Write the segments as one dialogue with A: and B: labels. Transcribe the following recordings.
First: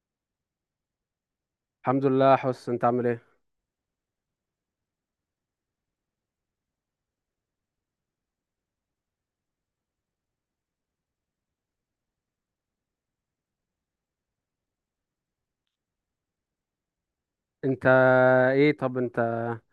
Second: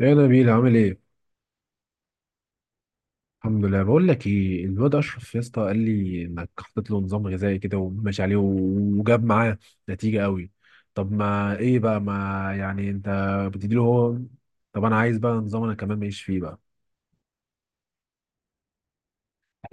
A: يا نبيل عامل ايه؟
B: الحمد لله. حس، انت عامل ايه؟
A: الحمد لله. بقول لك ايه، الواد اشرف يا اسطى قال لي انك حطيت له نظام غذائي كده وماشي عليه وجاب معاه نتيجة قوي. طب ما ايه بقى، ما يعني انت بتديله هو؟ طب انا عايز بقى نظام انا كمان ماشي فيه بقى.
B: انت ايه طب انت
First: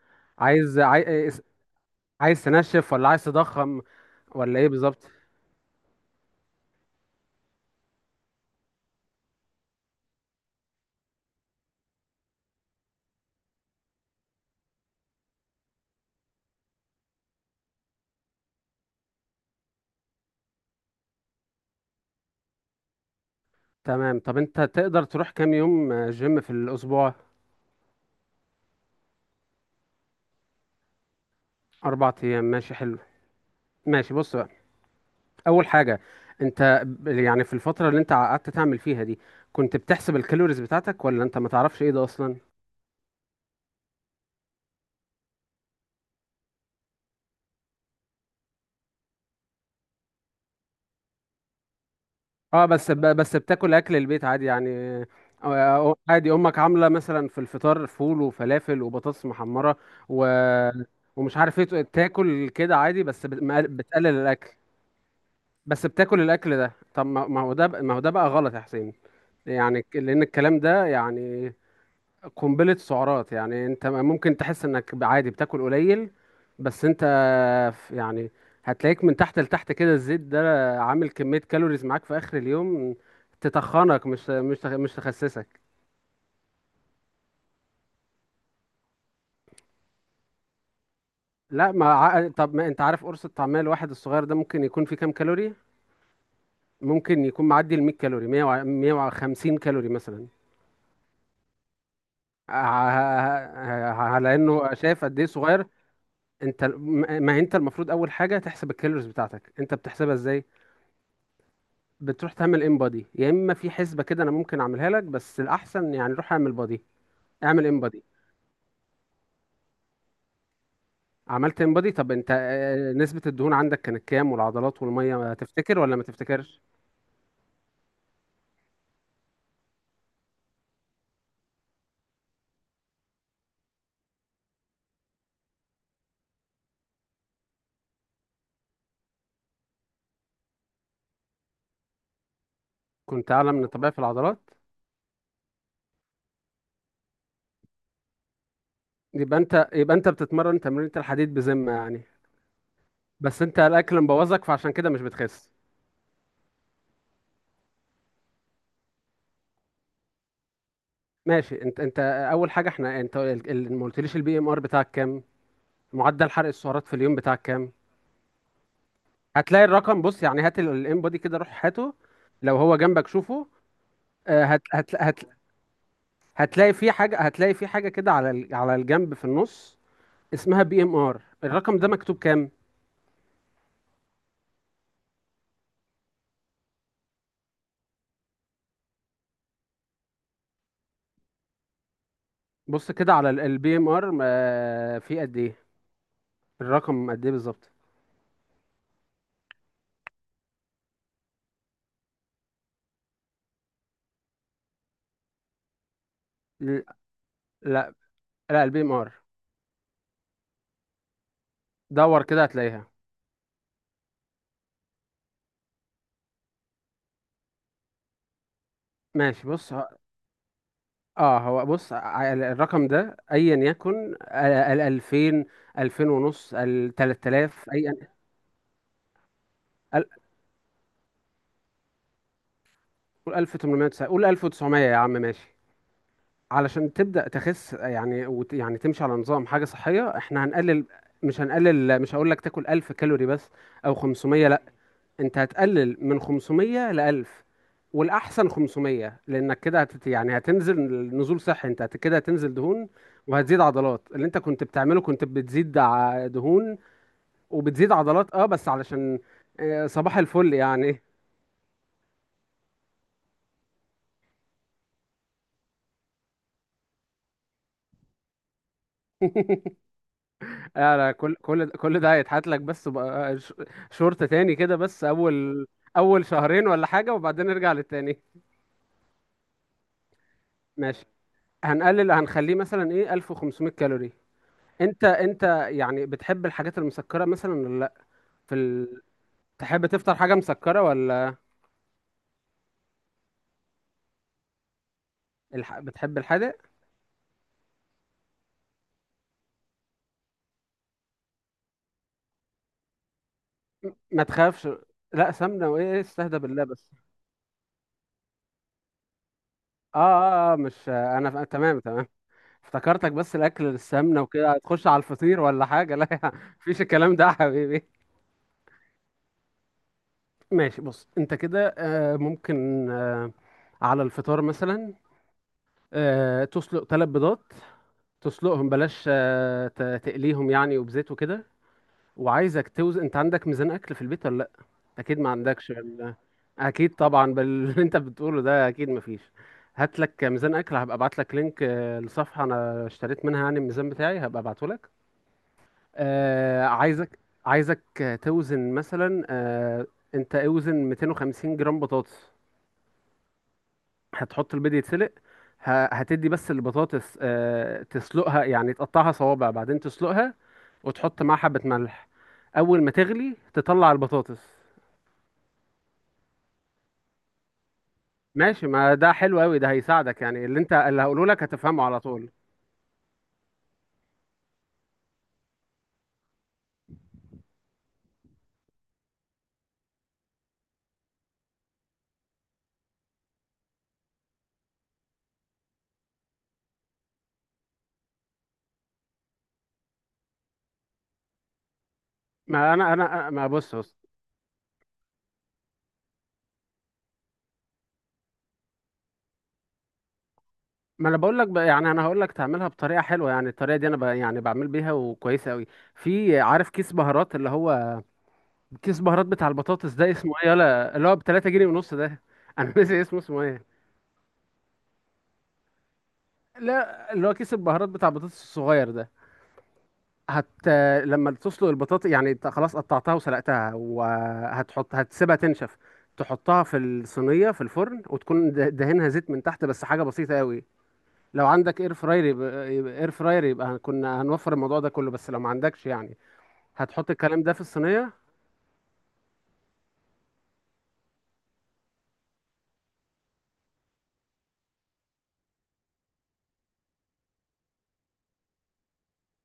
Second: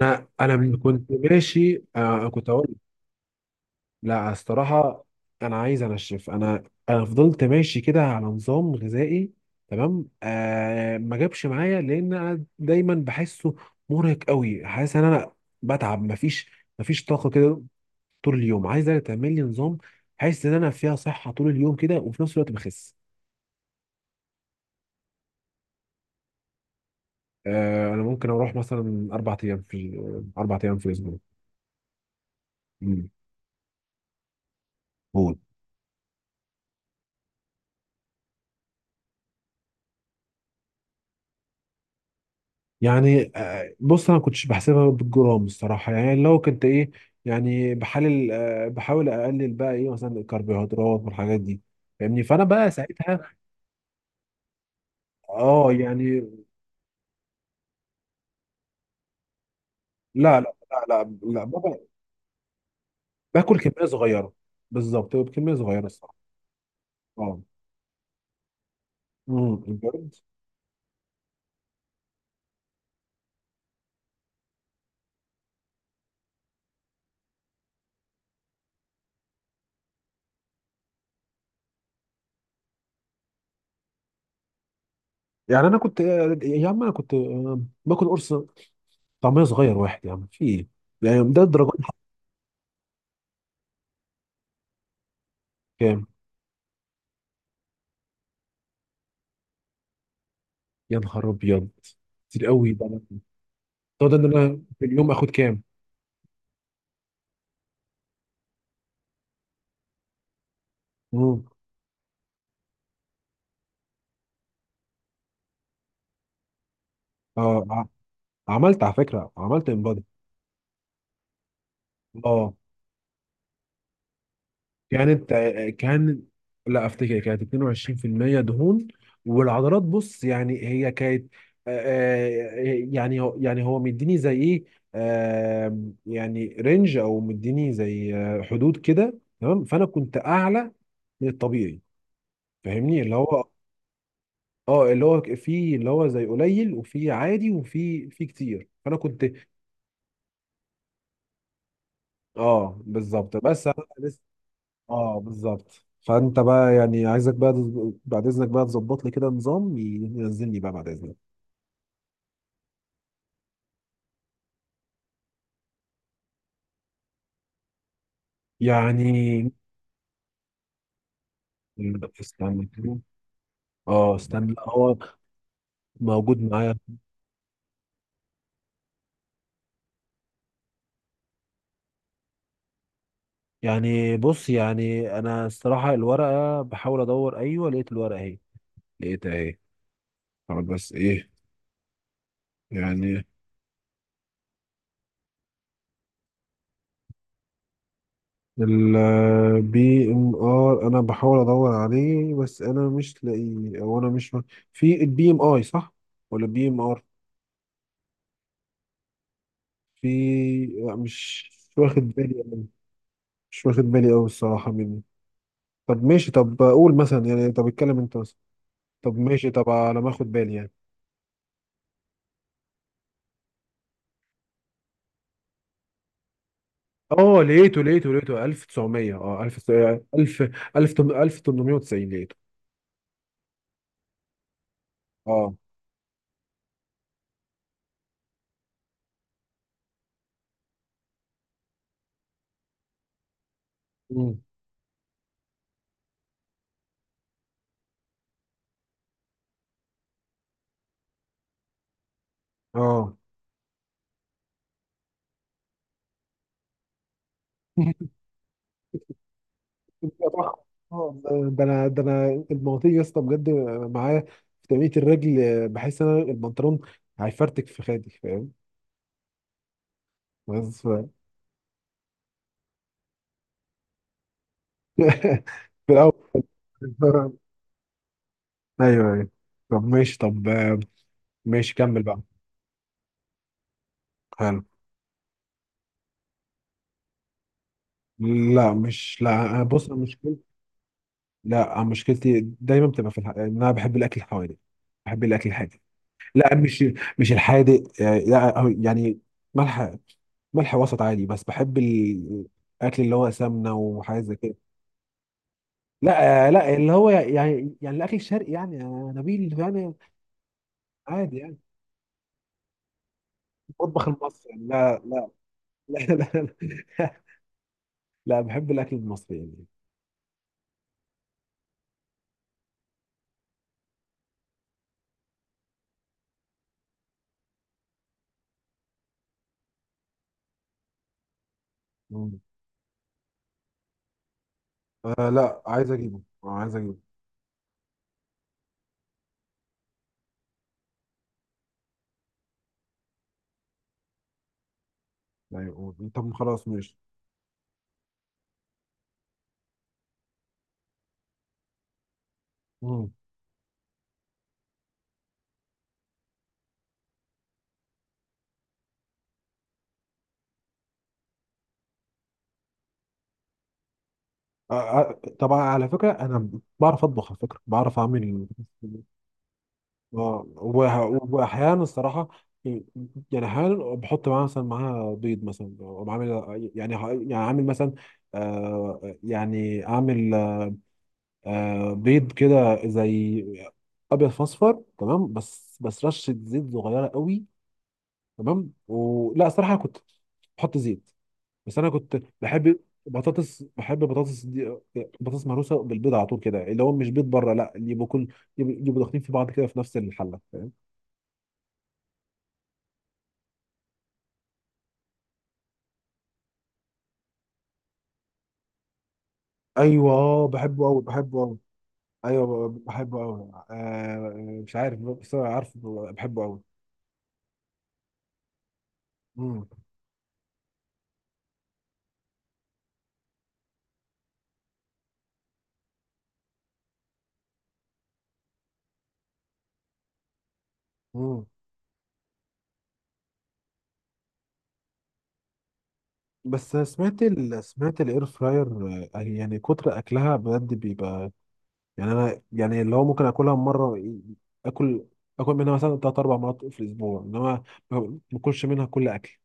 A: انا من
B: عايز
A: كنت
B: عايز
A: ماشي
B: عايز
A: كنت هقول.
B: تنشف ولا عايز تضخم
A: لا،
B: ولا ايه
A: الصراحة
B: بالظبط؟
A: أنا عايز أنشف. أنا فضلت ماشي كده على نظام غذائي تمام. ما جابش معايا لأن أنا دايما بحسه مرهق قوي، حاسس إن أنا بتعب. مفيش طاقة كده طول اليوم. عايزة تعمل لي نظام، حاسس إن أنا فيها صحة طول اليوم كده وفي نفس الوقت بخس.
B: تمام. طب انت تقدر تروح كام يوم جيم في الاسبوع؟
A: أنا ممكن أروح مثلا أربع أيام في أربع أيام في الأسبوع.
B: اربع ايام، ماشي حلو.
A: مم.
B: ماشي، بص بقى.
A: قول.
B: اول حاجه، انت يعني في الفتره اللي انت قعدت تعمل فيها دي كنت بتحسب الكالوريز بتاعتك ولا انت ما تعرفش ايه ده اصلا؟
A: يعني بص انا ما كنتش بحسبها بالجرام الصراحه، يعني لو كنت ايه يعني بحلل، بحاول اقلل بقى ايه مثلا الكربوهيدرات والحاجات دي، فاهمني؟ فانا
B: اه،
A: بقى ساعتها
B: بس بتاكل اكل البيت عادي يعني.
A: اه يعني.
B: عادي، امك عامله مثلا في الفطار فول وفلافل وبطاطس محمره و...
A: لا لا لا لا,
B: ومش
A: لا
B: عارف
A: بابا.
B: ايه، تاكل كده عادي بس
A: باكل كميه
B: بتقلل
A: صغيره،
B: الاكل.
A: بالظبط بكميه صغيره
B: بس بتاكل
A: الصراحه.
B: الاكل ده. طب
A: اه،
B: ما هو ده بقى غلط يا حسين. يعني
A: بجد.
B: لان الكلام ده يعني قنبله سعرات. يعني انت ممكن تحس انك عادي بتاكل قليل، بس انت يعني هتلاقيك من تحت لتحت كده الزيت ده عامل كمية كالوريز معاك في آخر اليوم، تتخنك مش تخسسك.
A: يعني انا كنت، يا عم انا كنت، باكل قرص طعميه صغير واحد يا عم، في ايه يعني ده
B: لا،
A: الدرجات دي؟
B: ما ع- طب ما انت عارف قرص الطعمية الواحد الصغير ده ممكن يكون فيه كام كالوري؟
A: كام؟
B: ممكن يكون معدي ال 100 كالوري، 100 150 كالوري مثلا.
A: يا نهار ابيض، كتير قوي ده. ده ده إن
B: على
A: انا
B: انه
A: في
B: شايف
A: اليوم
B: قد ايه
A: اخد كام؟
B: صغير. انت ال- ما ما انت المفروض اول حاجة تحسب الكالوريز بتاعتك. انت بتحسبها ازاي؟
A: مم.
B: بتروح تعمل ان بادي، يا اما في حسبة كده انا ممكن اعملها لك، بس الاحسن يعني روح اعمل بادي، اعمل
A: اه
B: ان
A: ع-
B: بادي.
A: عملت على فكرة، عملت انبادي.
B: عملت انبادي. طب انت،
A: اه،
B: نسبة الدهون عندك كانت كام، والعضلات
A: كانت،
B: والمية تفتكر ولا ما
A: كان،
B: تفتكرش؟
A: لا افتكر كانت 22% دهون. والعضلات بص يعني هي كانت، آه، يعني هو يعني هو مديني زي ايه، يعني رينج، او مديني زي حدود كده تمام. فانا كنت اعلى من الطبيعي، فاهمني؟ اللي
B: كنت
A: هو
B: اعلى من الطبيعي في العضلات.
A: اه اللي هو في اللي هو زي قليل وفي عادي وفي في كتير، فانا كنت
B: يبقى انت بتتمرن تمرينة الحديد بذمة يعني.
A: اه بالظبط.
B: بس انت
A: بس انا
B: الاكل
A: لسه
B: مبوظك، فعشان كده مش
A: اه
B: بتخس.
A: بالظبط. فانت بقى يعني عايزك بقى بعد اذنك بقى تظبط لي كده نظام ينزلني بقى بعد اذنك.
B: ماشي. انت اول حاجة، احنا انت ما قلتليش البي ام ار بتاعك كام، معدل حرق السعرات في اليوم بتاعك كام.
A: يعني
B: هتلاقي الرقم. بص يعني، هات الانبادي كده، روح هاته. لو
A: استنى
B: هو
A: كده.
B: جنبك شوفه.
A: اه
B: آه،
A: استنى، لا،
B: هت هت
A: هو
B: هت
A: موجود
B: هتلاقي
A: معايا.
B: في حاجة، كده على على الجنب في النص، اسمها بي ام ار. الرقم ده مكتوب كام؟
A: يعني بص يعني انا الصراحه الورقه بحاول ادور، ايوه لقيت الورقه اهي، لقيتها اهي. طب بس ايه
B: بص كده
A: يعني.
B: على البي ام ار في قد ايه. الرقم قد ايه بالظبط؟
A: البي ام ار انا بحاول ادور عليه بس انا مش لاقيه، او انا مش. في البي ام اي صح ولا بي ام
B: ل-
A: ار؟
B: لا، لا، البي ام ار.
A: في لا مش واخد
B: دور
A: بالي
B: كده
A: أوي.
B: هتلاقيها.
A: مش واخد بالي أوي الصراحة مني. طب ماشي، طب قول مثلا يعني، طب اتكلم أنت مثلا، طب
B: ماشي،
A: ماشي، طب على ما أخد بالي يعني.
B: اه، هو بص، الرقم ده ايا يكن ال 2000، 2000 ونص، ال
A: اه
B: 3000
A: لقيته
B: اي،
A: لقيته لقيته 1900 اه 1000
B: ال-
A: 1000 1890 لقيته.
B: قول 1890، قول 1900 يا عم،
A: اه.
B: ماشي. علشان تبدأ تخس، يعني يعني تمشي على نظام حاجة صحية. احنا هنقلل، مش هنقلل، مش هقول لك تاكل 1000 كالوري بس، او
A: مم.
B: 500. انت هتقلل من 500 ل 1000، والاحسن 500 لانك كده يعني هتنزل نزول صحي. انت كده هتنزل دهون
A: اه.
B: وهتزيد عضلات. اللي انت كنت بتعمله كنت بتزيد دهون وبتزيد عضلات، اه، بس علشان صباح الفل يعني.
A: اه ده انا، ده انا المواطير يا اسطى بجد معايا في تنمية الرجل. بحس ان انا البنطلون هيفرتك في خدي، فاهم؟ بس ف-
B: لا، كل ده هيتحط لك، بس بقى شورت تاني كده. بس
A: في
B: اول شهرين ولا حاجة
A: الاول.
B: وبعدين نرجع للتاني.
A: ايوه ايوه، طب ماشي طب
B: ماشي،
A: ماشي كمل
B: هنقلل،
A: بقى.
B: هنخليه مثلا ايه 1500 كالوري.
A: حلو.
B: انت يعني بتحب الحاجات المسكرة مثلا، في
A: لا
B: ال...
A: مش لا.
B: تحب
A: بص أنا
B: تفطر حاجة
A: مشكلتي،
B: مسكرة ولا
A: لا أنا مشكلتي دايما بتبقى في ان انا بحب الاكل الحوادق، بحب الاكل الحادق.
B: بتحب
A: لا
B: الحادق؟
A: مش الحادق، لا، أو يعني ملح، ملح وسط عادي، بس بحب الاكل اللي هو سمنه
B: ما
A: وحاجات زي كده.
B: تخافش، لا، سمنة وايه إيه، استهدى
A: لا
B: بالله
A: لا،
B: بس.
A: اللي هو يعني يعني الاكل الشرقي يعني يا نبيل يعني
B: اه، اه، مش انا
A: عادي يعني
B: تمام، تمام. افتكرتك، بس الاكل
A: المطبخ
B: السمنة
A: المصري
B: وكده
A: يعني.
B: هتخش على
A: لا لا.
B: الفطير ولا حاجة،
A: لا
B: لا.
A: لا,
B: مفيش الكلام
A: لا,
B: ده يا حبيبي.
A: لا بحب الاكل المصري يعني.
B: ماشي، بص انت كده ممكن، على الفطار مثلا تسلق ثلاث بيضات، تسلقهم، بلاش تقليهم يعني وبزيت وكده. وعايزك توزن. انت عندك ميزان اكل في البيت ولا لا؟ اكيد ما
A: آه لا
B: عندكش،
A: عايز
B: ولا
A: اجيبه، آه عايز
B: اكيد
A: اجيبه.
B: طبعا باللي انت بتقوله ده اكيد ما فيش. هات لك ميزان اكل، هبقى ابعت لك لينك لصفحه انا اشتريت منها يعني الميزان بتاعي، هبقى ابعته لك.
A: ايوه طب خلاص ماشي.
B: عايزك، عايزك توزن مثلا، انت اوزن 250 جرام بطاطس.
A: مم.
B: هتحط البيض يتسلق، هتدي بس البطاطس، تسلقها يعني، تقطعها صوابع بعدين تسلقها وتحط معاها حبة ملح. اول ما تغلي تطلع البطاطس.
A: آه طبعا على فكره انا بعرف اطبخ على فكره، بعرف اعمل.
B: ماشي، ما ده حلو قوي، ده هيساعدك يعني، اللي انت اللي هقوله لك
A: واحيانا
B: هتفهمه على
A: الصراحه،
B: طول.
A: يعني احيانا بحط معاها مثلا معاها بيض مثلا، وبعمل يعني يعني عامل مثلا، يعني اعمل بيض كده زي ابيض فاصفر تمام، بس بس رشه زيت صغيره قوي، تمام. ولا صراحه كنت بحط زيت، بس انا كنت بحب
B: ما
A: بطاطس،
B: بص
A: بحب
B: بص،
A: بطاطس دي، بطاطس مهروسه بالبيض على طول كده، اللي هو مش بيض بره، لا اللي يبقوا كل يبقوا يبقوا داخلين في بعض كده في نفس الحله، فاهم؟
B: ما انا بقول لك بقى يعني، انا هقول لك تعملها بطريقه حلوه، يعني الطريقه دي انا يعني بعمل بيها وكويسه قوي. في، عارف كيس بهارات، اللي هو كيس بهارات بتاع البطاطس ده اسمه
A: ايوه
B: ايه
A: بحبه
B: يلا،
A: قوي
B: اللي هو ب
A: بحبه
B: 3
A: قوي.
B: جنيه ونص ده،
A: ايوه
B: انا ناسي
A: بحبه
B: اسمه اسمه
A: قوي،
B: ايه؟
A: مش عارف بس أنا عارف بحبه قوي.
B: لا، اللي هو كيس البهارات بتاع البطاطس الصغير ده.
A: امم
B: هت لما تسلق البطاطا يعني، انت خلاص قطعتها وسلقتها، هتسيبها تنشف. تحطها في الصينية في الفرن، وتكون دهنها زيت من تحت، بس حاجة بسيطة قوي.
A: امم
B: لو عندك اير فراير يبقى اير فراير، يبقى كنا هنوفر الموضوع ده كله، بس لو ما عندكش يعني،
A: بس
B: هتحط
A: سمعت
B: الكلام ده في
A: سمعت
B: الصينية.
A: الاير فراير. يعني كتر اكلها بجد بيبقى، يعني انا يعني اللي هو ممكن اكلها مره، اكل اكل منها مثلا ثلاث اربع مرات في الاسبوع انما ما باكلش منها كل اكل.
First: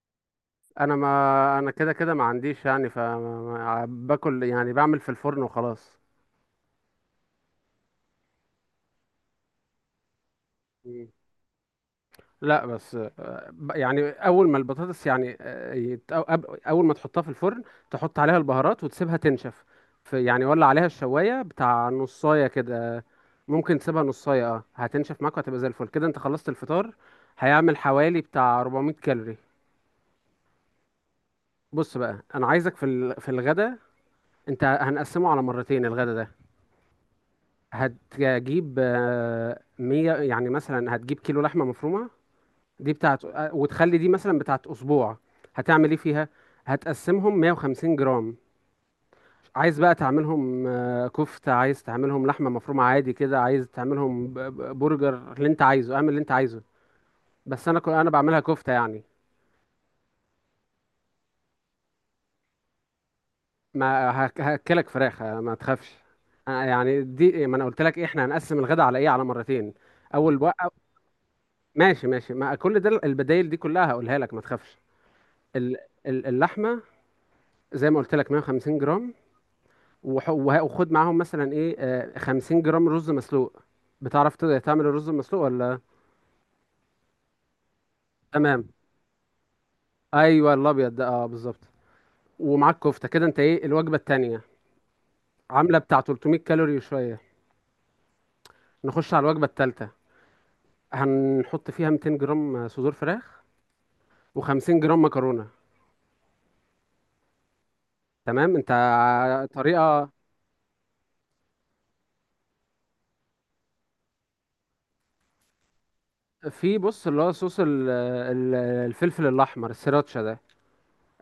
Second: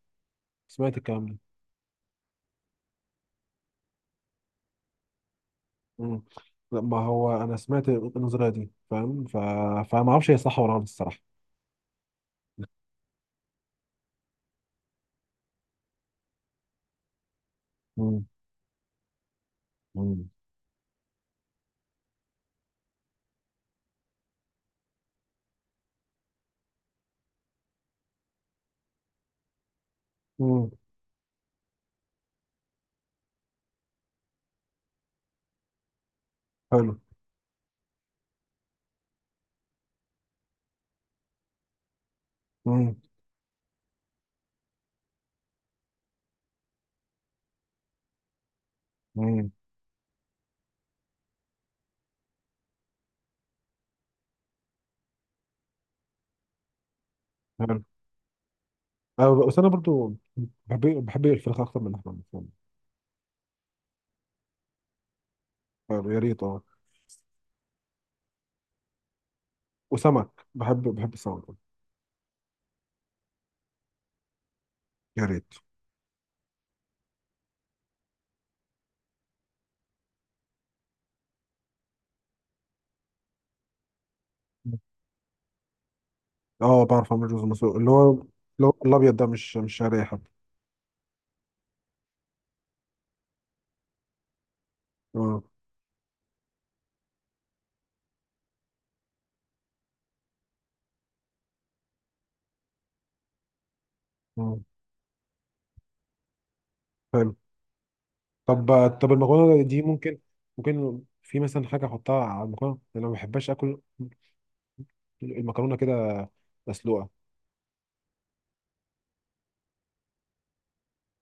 A: سمعت الكلام ده.
B: ما انا كده كده ما عنديش يعني، فباكل يعني بعمل في الفرن وخلاص.
A: مم. لا ما هو انا سمعت النظريه دي فاهم فما اعرفش هي صح ولا غلط الصراحه.
B: لا، بس يعني اول ما البطاطس يعني اول ما تحطها في الفرن تحط
A: مم.
B: عليها البهارات وتسيبها تنشف. في
A: مم.
B: يعني ولا عليها الشوايه بتاع نصايه كده، ممكن تسيبها نصايه، اه هتنشف معاك وهتبقى زي الفل كده. انت خلصت الفطار، هيعمل حوالي بتاع 400 كالوري.
A: مم.
B: بص بقى، انا عايزك في الغدا. انت هنقسمه على مرتين، الغدا ده.
A: حلو.
B: هتجيب، 100 يعني مثلا، هتجيب كيلو لحمه مفرومه، دي
A: مم.
B: بتاعت، وتخلي دي مثلا بتاعت اسبوع. هتعمل ايه فيها؟ هتقسمهم 150 جرام.
A: مم.
B: عايز بقى تعملهم كفتة، عايز تعملهم لحمة مفرومة عادي كده، عايز تعملهم برجر، اللي انت عايزه اعمل اللي انت عايزه. بس
A: حلو.
B: انا بعملها كفتة يعني.
A: أه بس انا برضو بحب بحب الفراخ اكتر من اللحمه المفرومه.
B: ما هك- هاكلك فراخ، ما تخافش.
A: حلو يا ريت اه.
B: يعني دي ما انا قلت لك إيه، احنا هنقسم الغداء على ايه، على مرتين. اول
A: وسمك،
B: بقى،
A: بحب بحب السمك.
B: ماشي ماشي، ما كل ده البدايل دي كلها هقولها لك ما تخافش.
A: يا ريت.
B: ال- اللحمة زي ما قلت لك 150 جرام. وخد معاهم مثلا ايه 50 جرام رز مسلوق. بتعرف تعمل الرز المسلوق ولا؟
A: اه بعرف اعمل رز مسلوق، اللي هو اللي
B: تمام.
A: هو الابيض ده، مش مش شعريه حتى.
B: ايوه الابيض ده، اه بالظبط. ومعاك كفته كده. انت ايه، الوجبه التانية
A: اه.
B: عامله بتاع 300 كالوري وشويه. نخش على الوجبه التالتة، هنحط فيها 200 جرام صدور فراخ
A: آه.
B: و50 جرام مكرونه.
A: حلو.
B: تمام.
A: طب طب المكرونه دي
B: طريقه،
A: ممكن، ممكن في مثلا حاجه احطها على المكرونه، انا ما بحبش اكل المكرونه كده
B: في بص
A: مسلوقه.
B: اللي هو صوص الفلفل الاحمر السيراتشا ده،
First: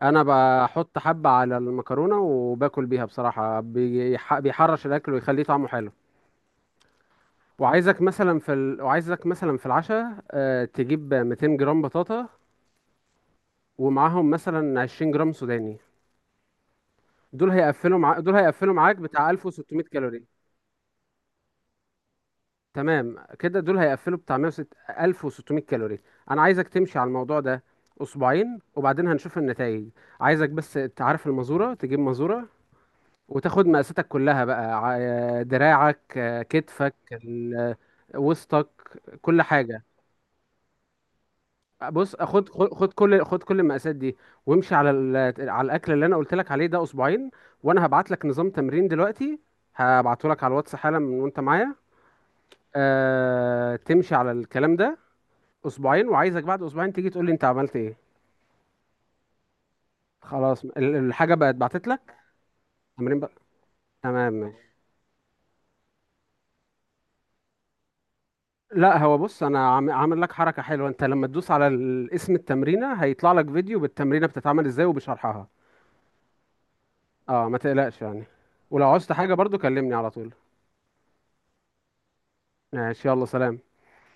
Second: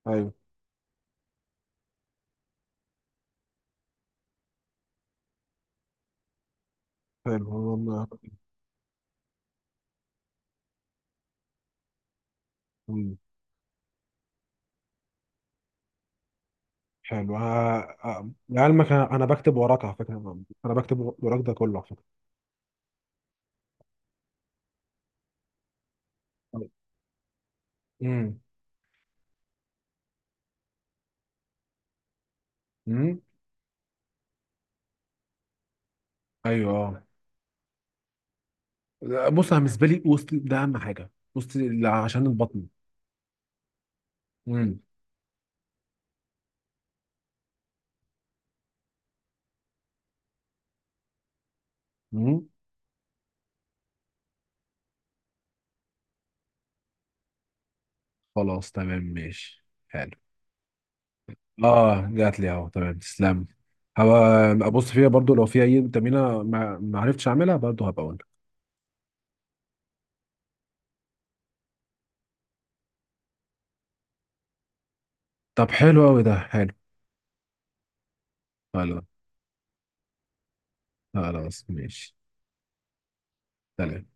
B: انا
A: ايوه.
B: بحط حبة على المكرونة وباكل بيها بصراحة، بيحرش الاكل ويخليه طعمه حلو.
A: حلو والله.
B: وعايزك مثلا في العشاء تجيب 200 جرام بطاطا،
A: مم.
B: ومعاهم مثلا 20 جرام سوداني.
A: حلو.
B: دول هيقفلوا
A: لعلمك
B: معاك
A: انا، أنا
B: بتاع
A: بكتب وراك
B: 1600
A: على
B: كالوري.
A: فكره، انا بكتب وراك ده كله على فكره.
B: تمام كده، دول هيقفلوا بتاع 106 1600 كالوري. انا عايزك تمشي على الموضوع ده
A: امم
B: اسبوعين، وبعدين هنشوف النتائج. عايزك بس تعرف المزورة، تجيب مزورة،
A: امم
B: وتاخد مقاساتك كلها بقى، دراعك،
A: ايوه
B: كتفك،
A: اه.
B: وسطك،
A: لا،
B: كل
A: بص انا
B: حاجة.
A: بالنسبه لي وسط ده اهم حاجه، وسط
B: بص،
A: عشان
B: خد
A: البطن.
B: خد خد، كل المقاسات دي، وامشي
A: امم
B: على على الاكل اللي انا قلت لك عليه ده اسبوعين، وانا هبعت لك نظام تمرين دلوقتي، هبعته لك على الواتس حالا من وانت معايا.
A: امم
B: أه، تمشي على الكلام ده اسبوعين، وعايزك بعد اسبوعين تيجي تقول لي انت عملت ايه.
A: خلاص تمام ماشي حلو.
B: خلاص، الحاجة بقت بعتت
A: اه
B: لك،
A: جات لي اهو، تمام
B: تمرين بقى.
A: تسلم. هبقى
B: تمام.
A: ابص فيها برضو، لو في اي تمرينه ما عرفتش اعملها برضو هبقى اقول.
B: لا، هو بص انا عامل لك حركه حلوه. انت لما تدوس على اسم التمرينه هيطلع لك فيديو بالتمرينه بتتعمل ازاي وبشرحها.
A: طب حلو قوي، ده حلو.
B: اه، ما تقلقش يعني، ولو
A: خلاص.
B: عوزت حاجه برضو كلمني على طول.
A: خلاص ماشي.
B: ماشي، يلا سلام.
A: سلام.